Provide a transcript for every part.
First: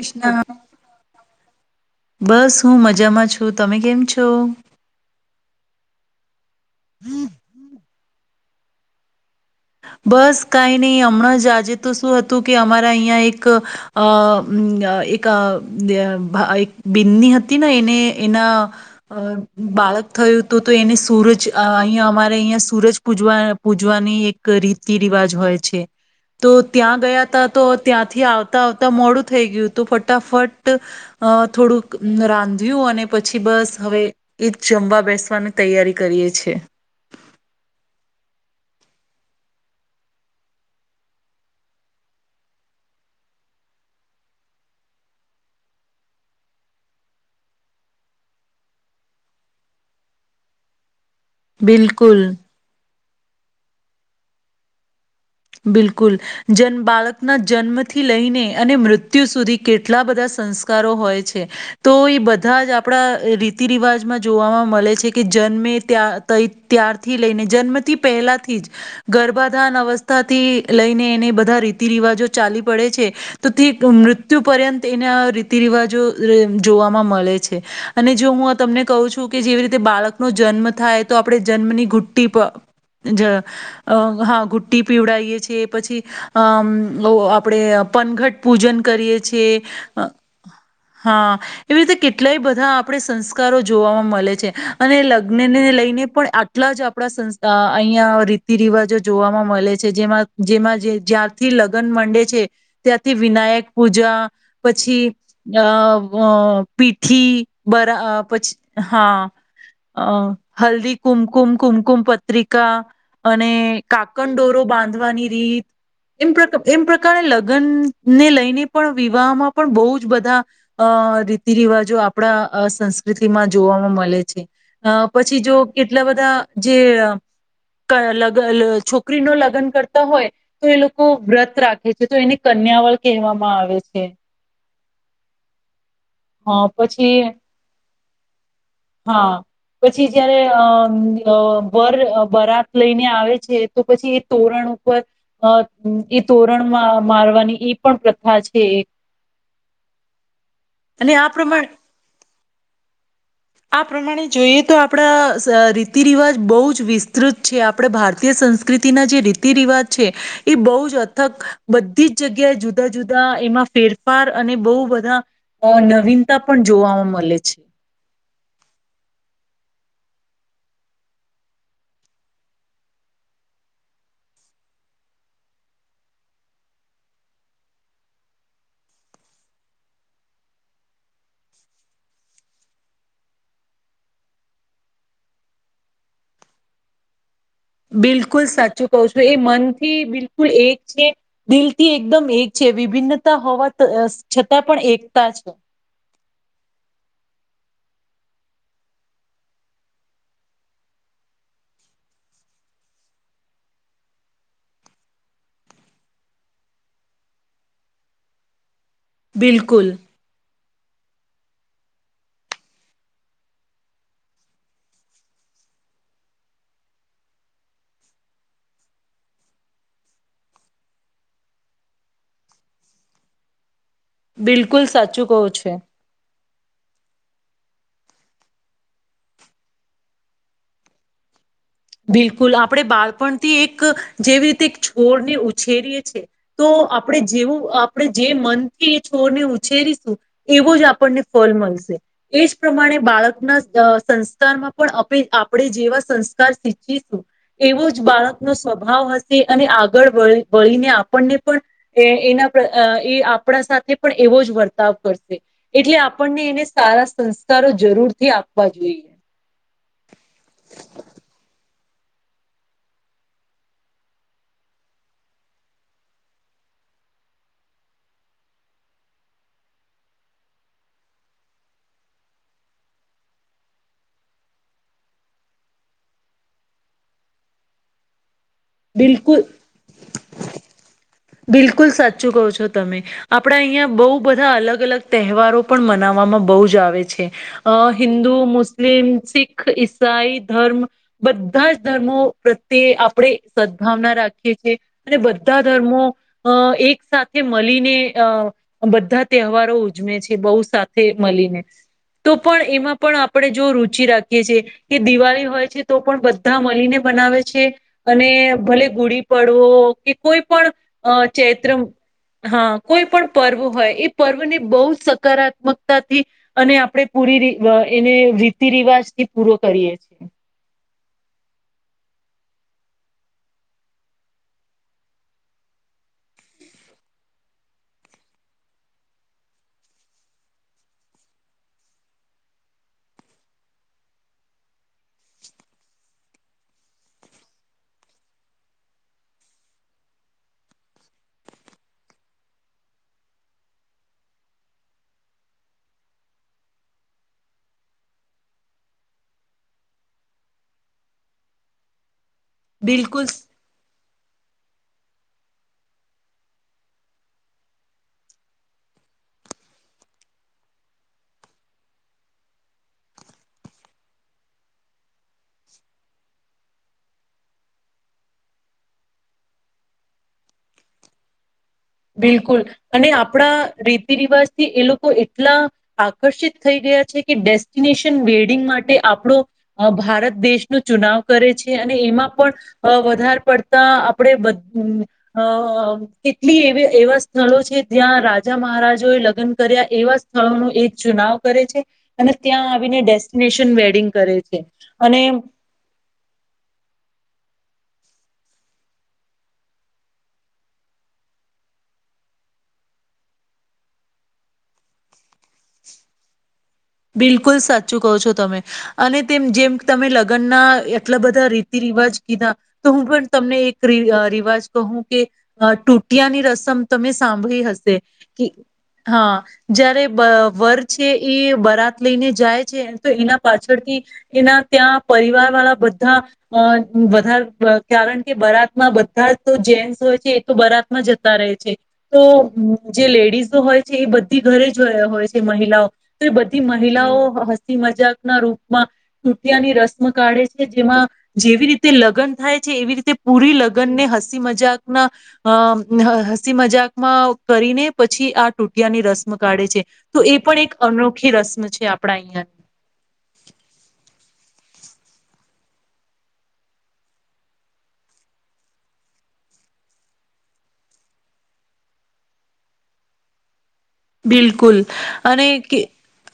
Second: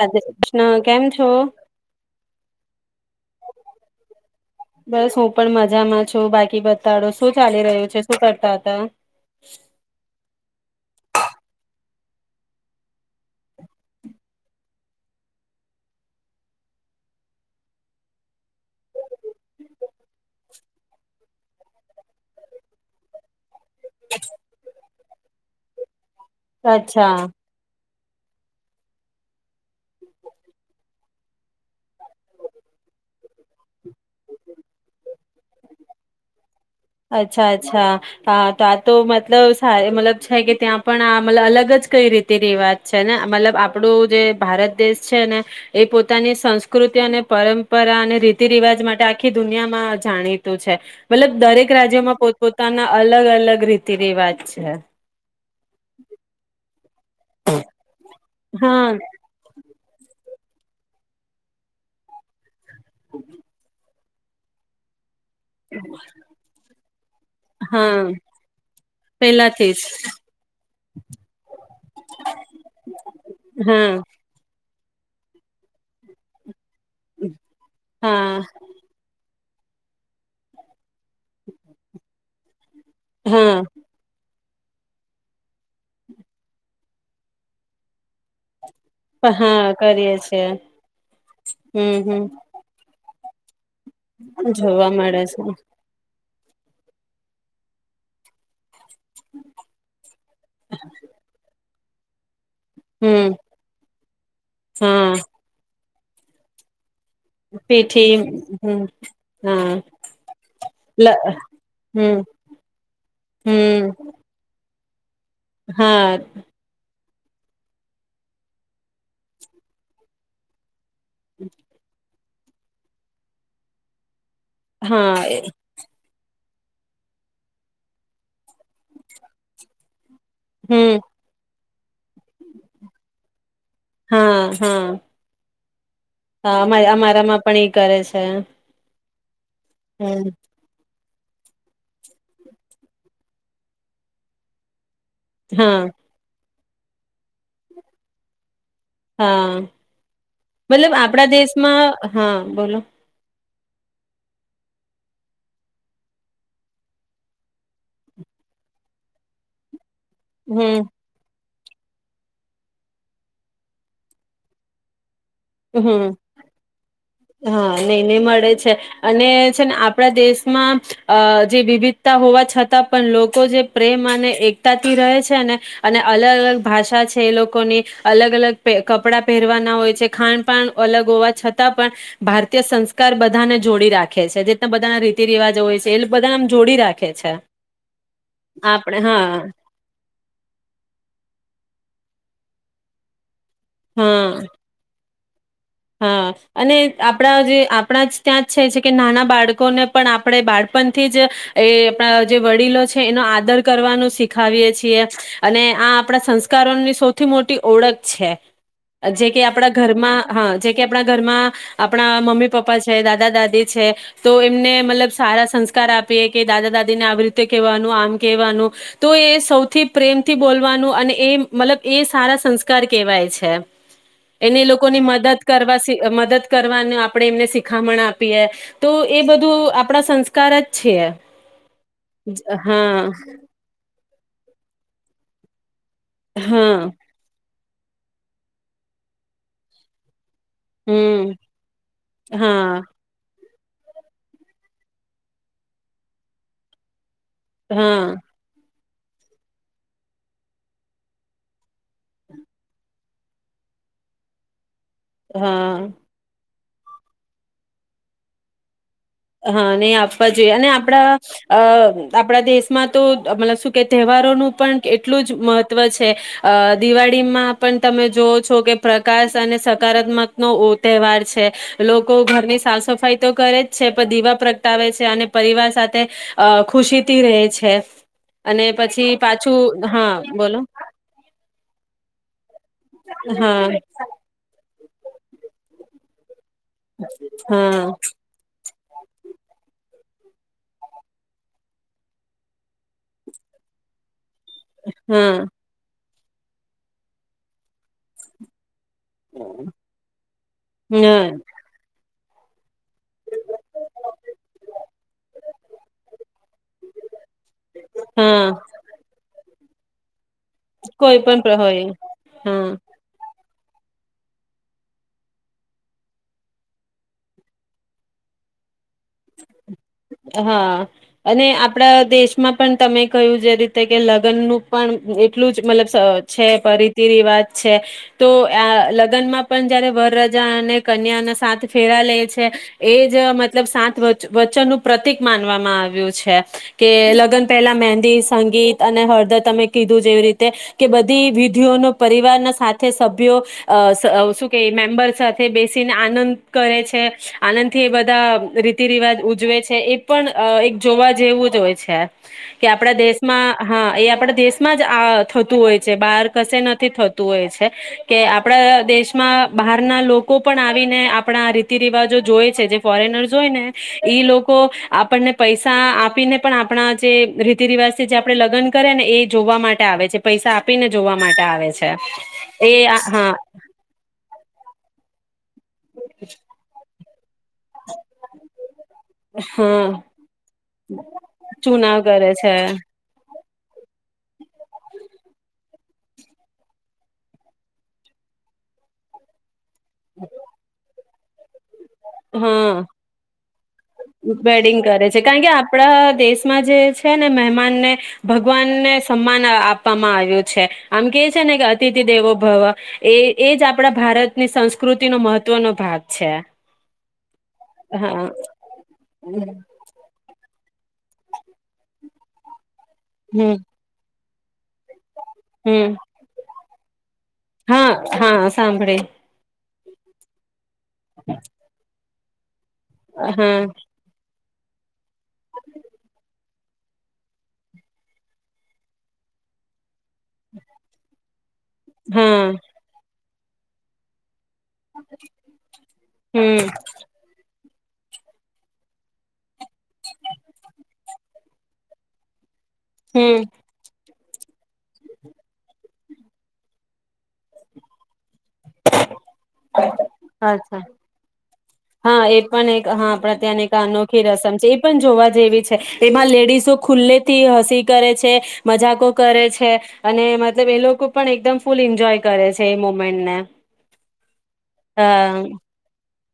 રાધે કૃષ્ણ કેમ છો? બસ હું મજામાં છું તમે કેમ છો? બસ હું પણ મજામાં છું બાક બતાડો શું ચાલી રહ્યું છે શું કર તા હતા બસ કાઈ નઈ હમણાં જ આજે તો શું હતું કે અમારા અહિયા એક અહ એક અહ એક બિની હતી ને એને એના બાળક થયું હતું, તો એને સૂરજ અહીંયા, અમારે અહીં સૂરજ પૂજવા પૂજવાની એક રીતિ રિવાજ હોય છે. તો ત્યાં અચ્છા ગયા હતા તો ત્યાંથી આવતા આવતા મોડું થઈ ગયું, તો ફટાફટ અ થોડુંક રાંધ્યું અને પછી બસ હવે એજ જમવા બેસવાની તૈયારી કરીએ છે. અચ્છા, અચ્છા, હા તો આતો મતલબ સ મતલબ છે કે ત્યાં પણ આ મતલબ અલગ જ કઈ રીતિ રિવાજ છે ને, મતલબ આપણું જે ભારત દેશ છે ને એ પોતાની સંસ્કૃતિ અને પરંપરા અને રીતિ રિવાજ માટે આખી દુનિયામાં જાણીતું છે, મતલબ દરેક રાજ્યમાં બિલકુલ પોત પોતાના અલગ અલગ રીત રિતી રિવાજ છે. બિલકુલ જન બાળક ના જન્મથી લઈને અને હા મૃત્યુ સુધી કેટલા બધા સંસ્કારો હોય છે, તો એ બધા જ આપ આપડા રીતિ રિવાજમાં જોવામાં મલે છે. કે જન્મે ત્યાં તઈ ત્યારથી લઈને જન્મથી હા પહેલાથી જ, પેલાથી ગર્ભાધાન જ અવસ્થા તાથી લઈને એને બધા રીતિ રિવાજો ચાલી પડે છે તો તે હા મૃત્યુ પર્યંત તે એના રીતિ રિવાજો જોવામાં મળે છે અને જો હા હું આ તમને કહું છું. કે જેવી રીતે બાળક નો જન્મ થાય તો આપણે જન્મની ઘૂંટ્ટી હ હા હ. ઘૂંટ્ટી પીવડાવીએ છીએ એ પછી અ બહુ આપણે પનઘટ પૂજન કરીએ છે હા કરીએ છીએ હા એવી રીતે હમ હમ કેટલાય બધા આપણે સંસ્કારો જોવામાં મળે છે જોવા અને મળે છે લગ્નને લઈને પણ એટલા જ આપડા સંસ્થા અહિયાં રીતિ રિવાજો જોવાવામાંમાં મળે છે જેમાં જે જેમાંથી લગ્ન માંડે છે. ત્યાંથી હમ વિનાયક પૂજા હા પછી અ અ પી થી પીઠી બરા પછી હમ હા હલ્દી લ કુમકુમ કુમકુમ હમ પત્રિકા અને હમ કા દોરો બાંધવાની રીત હા એમ એમ પ્ર ક્યારે લગ્નને લઈને પણ વિવાહમાં પણ બહુ જ બધા અ રીતિ રિવાજો આપ આપણા સંસ્કૃતિમાં જોવાવામાં મળે છે. અ હા પછી જો કેટલા બધા જે ક અલગ અલગ છોક છોકરીનું લગ્ન કરતા હોય. તો એ હમ લોકો વ્રત રાખે. જે તો એને કન્યાવળ કહેવામાં આવે છે. હા હા અ હા અમાર પછી અમારામાં પણ એ કરે છે. હા. પછી હમ જયારે અ અ વર બરાત લઈને આવે છે તો પછી એ તોરણ ઉપર ઉપ અ. હા એ તો ણમાં મારવાની એ પણ પ્રથા છે એક. હા. મતલબ અને આ આપણા પ્રમાણે દેશમાં હા બોલો. આ પ્રમાણે જોઈએ તો આપણા રીતિ રિવાજ બહુ જ વિસ્તૃત છે આપણે ભારતીય સંસ્કૃતિના જે રીતિ રિવાજ છે, એ બહુ હમ જ અથક બધી જ જગ્યાએ જુદા જુદા એમાં ફેરફાર અને બહુ બધા અ, હમ, નવીનતા પણ જોવા મળે છે. હા નહી નહી મળે છે અને છે ને આપણા દેશ માં જે વિવિધતા હોવા છતાં પણ લોકો જે પ્રેમ અને એકતાથી રહે છે ને, અને અલગ અલગ ભાષા છે એ લોકોની, અલગ અલગ અ કપડા પહેરવાના હોય છે. ખાણ પાણ અલગ હોવા છતાં પણ, ભારતીય સંસ્કાર બધાને જોડી રાખે છે જેના બધાના રીતિ રિવાજો હોય છે એ બધાને આમ જોડી રાખે છે. બિલકુલ સાચું આપણે કવ છું હા એ મનથી બિલકુલ એક છે, દિલથી એક એકદમ એક છે વિભિન્ન હોવા ત હા છતાં પણ એક કાતા છે. હા, અને આપણા જે આપણા જ ત્યાં જ છે એ છે કે નાના બાળકોને પણ આપણે બાળપણથી જ, એ આપણા જે વડીલો છે એનો આદર કરવાનું શીખાવીએ છીએ, અને આ આપણા સંસ્કારોની સૌથી મોટી ઓળખ છે. જે કે આપણા બિલકુલ ઘરમાં જે કે આપણા ઘરમાં, આપણા મમ્મી પપ્પા છે દાદા દાદી છે, તો એમને મતલબ સારા સંસ્કાર આપીએ કે દાદા દાદી ને આવી રીતે કહેવાનું આમ કેહેવાનું, તો એ સૌથી પ્રેમથી બોલવાનું અને એ મતલબ એ સારા સંસ્કાર કેહેવાય છે. એને બિલકુલ લોકોની સાચું. કહો મદદ છે કરવા સિ મદદ કરવાનું આપણેે એમને શિખામણ આપીએ, તો એ બધું આપણા સંસ્કાર જ છે. બિલકુલ આપણે હા બાળપણથી એક જેવી રીતે છોડને ઉછેરીએ તો હા આપણેે જેવું આપણે જે મનથી એ છોરને ઉછેરીશું, એવો જ આપણને હમ ફલ મળશે. એજ હા પ્રમાણે બાળકના અ સંસ્કારમાં પણ આપેલ, આપણે જેવા સંસ્કાર કાર સિંચીશું. એવો જ હા બાળકનો સ્વભાવ હશે અને આગળ વળીને આપણને પણ એના એ આપણા સાથે પણ એવો જ વર્તાવ કરશે. હા એટલે આપણને એને સારા સંસ્કારો જરૂર થી આપવા જોઈએ. હા નહી આપવા જોઈએ અને આપણા અ આપણા દેશમાં તો મતલબ શું કે તહેવારોનું પણ એટલું જ મહત્વ છે. અ દિવાળીમાં પણ તમે જોવ છો કે પ્રકાશ અને સકારાત્મક નો તહેવાર છે. લોકો ઘરની સાફ સફાઈ તો કરે જ છે પણ દીવા પ્રગટાવે છે. અને પરિવાર સાથે અ ખુશીથી રહે છે. અને પછી બિલકુલ પાછું. હા બોલો બિલકુલ સાચું કહ છો. તમે આપડા હા અહિયાં બહુ બધા અલગ અલગ તહેવારો પણ મનાવવામાં બહુ જ જ આવે છે હા હિન્દુ, મુસ્ મુસ્લિમ, શીખ, ઈસાઈ ધર્મ. બધા જ ધર્મો પ્રત્યે આપણે સદભાવના રાખી. છે અને હા બધા ધર્મો અ એક સાથે મળીને અ બધા તહેવારો ઉજમે છે બહુ સાથે હા મળીને. તો પણ એમાં પણ આપણે જો રુચિ રાખીએ છીએ, કે દિવાળી હોય છે તો પણ બધા મળીને મનાવે છે, અને હા ભલે ગુડી પડ ડવો કે કોઈ પણ અ કોઈ પણ ચૈત્ર, હોય હા કોઈ પણ પર્વ હોય એ પર્વ ને બહુ સકારાત્મકતાથી, અને આપણે પૂરી એને રીતિ રિવાજ થી પૂરો કરીએ છીએ હા અને આપણા દેશ માં પણ તમે કહ્યું જે રીતે કે લગ્ન નું પણ એટલું જ મતલબ છે રીતિ રિવાજ છે, તો આ લગ્નમાં પણ જયારે વરરજા અને કન્યા ના સાત ફેરા લે છે, એ જ મતલબ સાત વચ-વચન પ્રતિક માનવામાં આવ્યું છે, કે લગ્ન પહેલા મહેંદી સંગીત અને હળદર તમે કીધું જેવી રીતે, કે બધી વિધિઓનો પરિવારના સાથે સભ્યો, શું કે મેમ્બર સાથે બેસીને આનંદ કરે છે આનંદથી એ બધા રીતિ રિવાજ ઉજવે છે. એ પણ એક જોવા જેવું જ હોય છે. કે આપડા બિલકુલ દેશમાં હા એ આપણા દેશમાં જ આ થતું હોય છે બહાર કશે નથી થતું હોય છે, કે આપણા દેશમાં બહારના લોકો પણ આવીને આપણા રીતિ રિવાજો જોય છે, જે ફોરેનર્સ હોય ને, ઈ લોકો આપણને પૈસા આપીને પણ આપણા જે રીતિ રિવાજ થી જે આપણેે લગ્ન કરે ને એ જોવા માટે આવે છે, પૈસા આપીને જોવા માટે આવે છે. બિલકુલ, એ અને હા આપણા રીતિ રિવાજ થી એ લોકો એટ એટલા આકર્ષિત થઈ ગયા છે. કે ડેસ્ટિનેશન વેડિંગ માટે આપણો હા ભારત દેશ નો ચુનાવ કરે છે અને ચુનાવ એમાં કરે છે પણ વધારે પડતા આપણે બ હ કેટલી એ એવા સ્થળો છે જ્યાં રાજા મહારાજાઓ એ લગ્ન કર્યા એવા સ્થળોનું એક ચુનાવ કરે છે. અને ત્યાં હા. આવીને ડેસ્ટિનેશન વેડિંગ કરે છે વેડિંગ કરે અને છે. કારણ કે આપડા દેશમાં જે છે ને મહેમાનને ભગવાનને સમાન આપવામાં આવ્યું છે. આમ કે છે ને કે અતિથિ દેવો ભવ એ એજ આપણા ભારતની સંસ્કૃતિનો મહત્વનો ભાગ છે. બિલકુલ. ખૂબ જ સાચું કહો હા છો તમે અને તેમ જેમ તમે લગ્નના એટલા બધા રીતિ રિવાજ કીધા તો હું પણ હમ તમને એક રીવ-રિવા [unintelligible] તો હું કે-અ હમ ટુટીયાની રસમ તમે સ [unintelligible] હા હસે કી હા સાંભળે હા. જ્યારે [unintelligible] છે એઈ [unintelligible] લઈને જાય [inaudible] તો ઇના હા પાછળથી ઇના ત્યાં પરિવાર વાળા બધા અ-વધાર-વ કારણ કે બરાતમાં બધા તો જેન્ટસ હોય છે એ તો બરાત માં જતા રહે છે. [unintelligible] તો હા હું જે લેડીઝ તો હોય છે એ બ ઘરે જોયા હોય છે મહિલાઓ ત-એ બ [unintelligible] હમ મહિલાઓ હ-હ. [unintelligible] મજાક ના રૂપમાં ટુટિયાની રસ્મ કાઢે છે જેમાં જેવી રીતે લગન થાય. [unintelligible] એવી રીતે હમ પૂરી લગન ને હસ સી મજાક ના અ હ-હ-હસી મજાકમાં કરીને પછી આ ટુટિયાની રસ્મ કાઢે છે તો એ પણ એક અચ્છા અનુ હા એ પણ એક હા આપણા ત્યાંની એક અનોખી રસમ જે પણ જોવા જેવી છે એમાં લેડીસો ખુલ્લેથી હસી કરે છે મજાકો કરે છે અને મતલબ એ લોકો પણ એકદમ ફૂલ એન્જોય કરે છે એ મુમેનને બિલકુલ અને કે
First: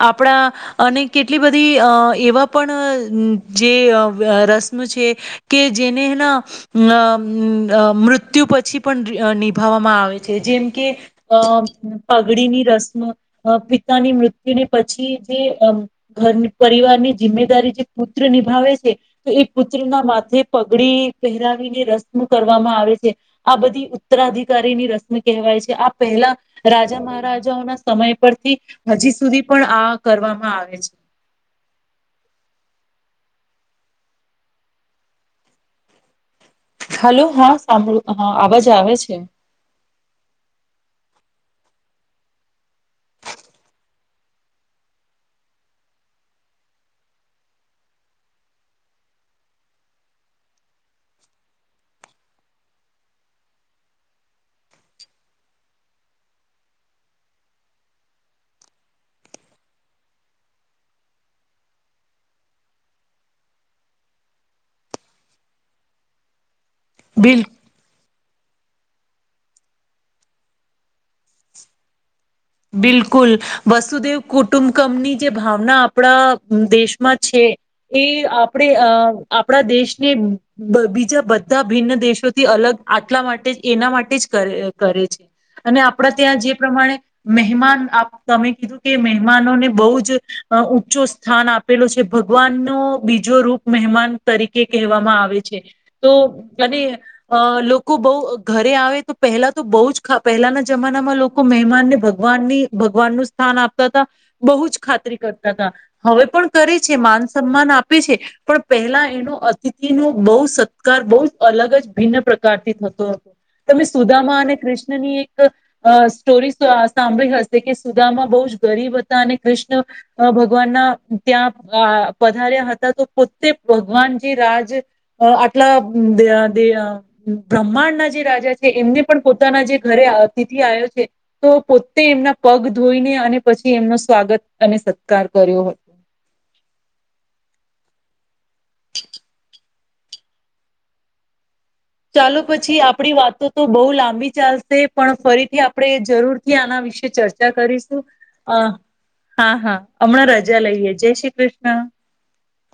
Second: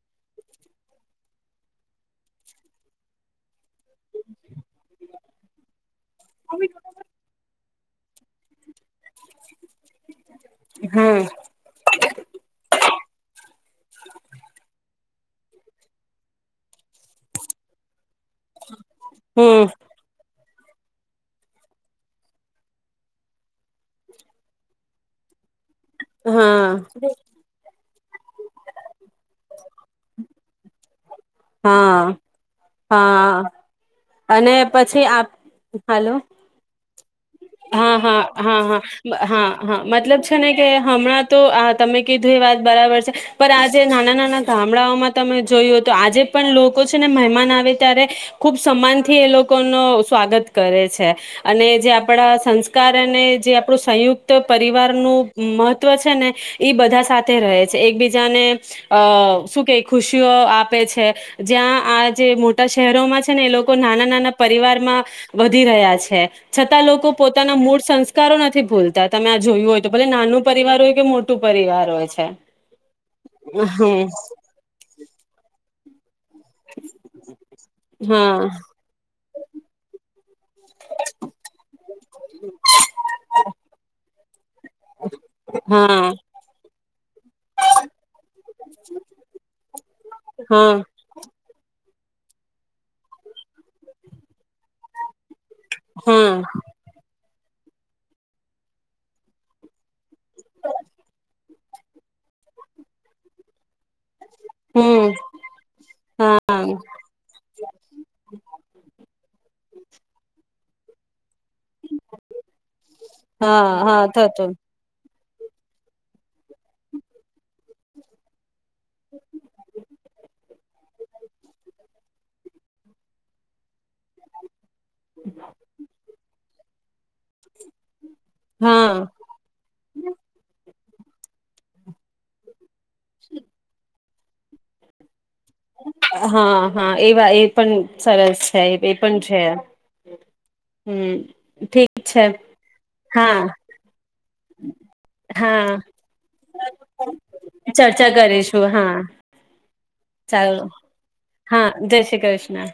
આપણા અને કેટલી બધી અ-એવા પણ-અ-અમ જે અ-વ રસ્મ છે કે જેને ના નમ્મ અ મૃત્યુ પછી પણ રી-નિભાવવામાં આવે. જેમ કે હમ અ [inaudible] રસ્મ અ-પિતાની મૃત્યુને પછી જે-અમ ઘર પરિવારની જિમ્મેદારી જે પુત્ર નિભાવે છે તો એ હમ પુત્રના માથે પગડી પહેરાવીને રસ્મ કરવામાં આવે છે આ બધી ઉત્તરાધિકારીની રસ્મ કહેવાય છે. આ પહેલા હા રાજામા સમય પરથી પછી સુધી પણ આ કરવામાં આવે છે. હા હા. અને પછી આપ હાલો. હલો હા સાંભળું હા અવાજ આવે છે. હા-હા-હા-હા-અ-હા-હા મતલબ છે ને કે હમણાં તો આ તમે કીધું એ વાત બરાબર છે પણ આજે નાના-નાના ગામડાઓમાં તમે જોયું હોઇતો આજે પણ લોકો છે ને મહેમાન આવે ત્યારે ખુબ સમ્માનથી એ લોકોનો સ્વાગત કરે છે અને જે આપણા સંસ્કાર અને જે આપણું સંયુક્ત પરિવારનું મહત્વ છે ને એ બધા સાથે રહે છે એકબીજાને અ-શું-કે-અ ખુશીઓ આપે છે જ્યાં આ જે મોટા શેહેરોમાં ને એ લોકો નાના નાના પરિવાર માં વધી રહ્યા છે. છતાં લોકો બિલકુલ પોતાના મૂળ સંસ્કાર કારો નથી ભૂલતા તમે આ જોયું હોય તો ભલે નાનું પરિવાર હોય કે મોટું પરિવાર હોય છે. બિલકુલ હમ વસુદેવ કુટુંબકમની જે ભાવના આપ આપડા દેશમાં છે એ હા આપડે અ આપણા દેશને બીજા બધા ભિન્ન દેશોથી અલગ આટલા માટે જ એના માટે જ કરે કરે છે. અને હા આપડા ત્યાં જે પ્રમાણે મહેમાન આપ તમે કીધું કે મહેમાનોને બહુ જ અ હા ઊંચું સ્થાન આપ આપેલો છે ભગવાન નો બીજો રૂપ મહેમાન તરીકે કહેવામાં આવે છે. તો હા ક અ લોકો બઉ ઘરે આવે તો પહેલા તો બહ જ પહેલાના જમાનામાં લોકો મહેમાન ને ભગ ભગવાનની ભગવાન નું સ્થાન આપતા હતા. બહુ જ હમ ખાતરી કરતા હતા હવે હા પણ કરે છે. માન સન્માન આપે છે પણ પહેલા એનો અતિથિ નો બહુ સત્કાર બહુ જ અલગ જ ભિન્ન પ્રકારથી થતો હતો હા તમે હા સુદામા થતું અને કૃષ્ણ ની એક સ્ટોરી સાંભળી હશે કે સુદામાં બહુ જ ગરીબ હતા અને કૃષ્ણ ભગવાનના ત્યાં પધાર્યા હતા તો પોતે ભગવાન જે રાજ હું અટલા ધ્યાન તે આ બ્રહ્માંડ ના જે રાજા છે હા એમને પણ પોતાના જે ઘરે અતિથિ આયોજ તો પો એમના પગ ધોઈને અને પછી એમનો સ્વાગત અને સત્કાર કર્યો હતો હા હા એવા એ પણ સરસ છે એ પણ છે. હમ. ઠીક છે ચાલો પછી આપડી વાતો હા તો બહુ લાંબી ચાલશે પણ ફરીથી હા આપણે જરૂર થી આના વિશે ચર્ચા કરીશું. ચર્ચા કરીશું હા હા હા હમણાં રજા ચાલો લઈએ જય શ્રી હા કૃષ્ણ. જય શ્રી કૃષ્ણ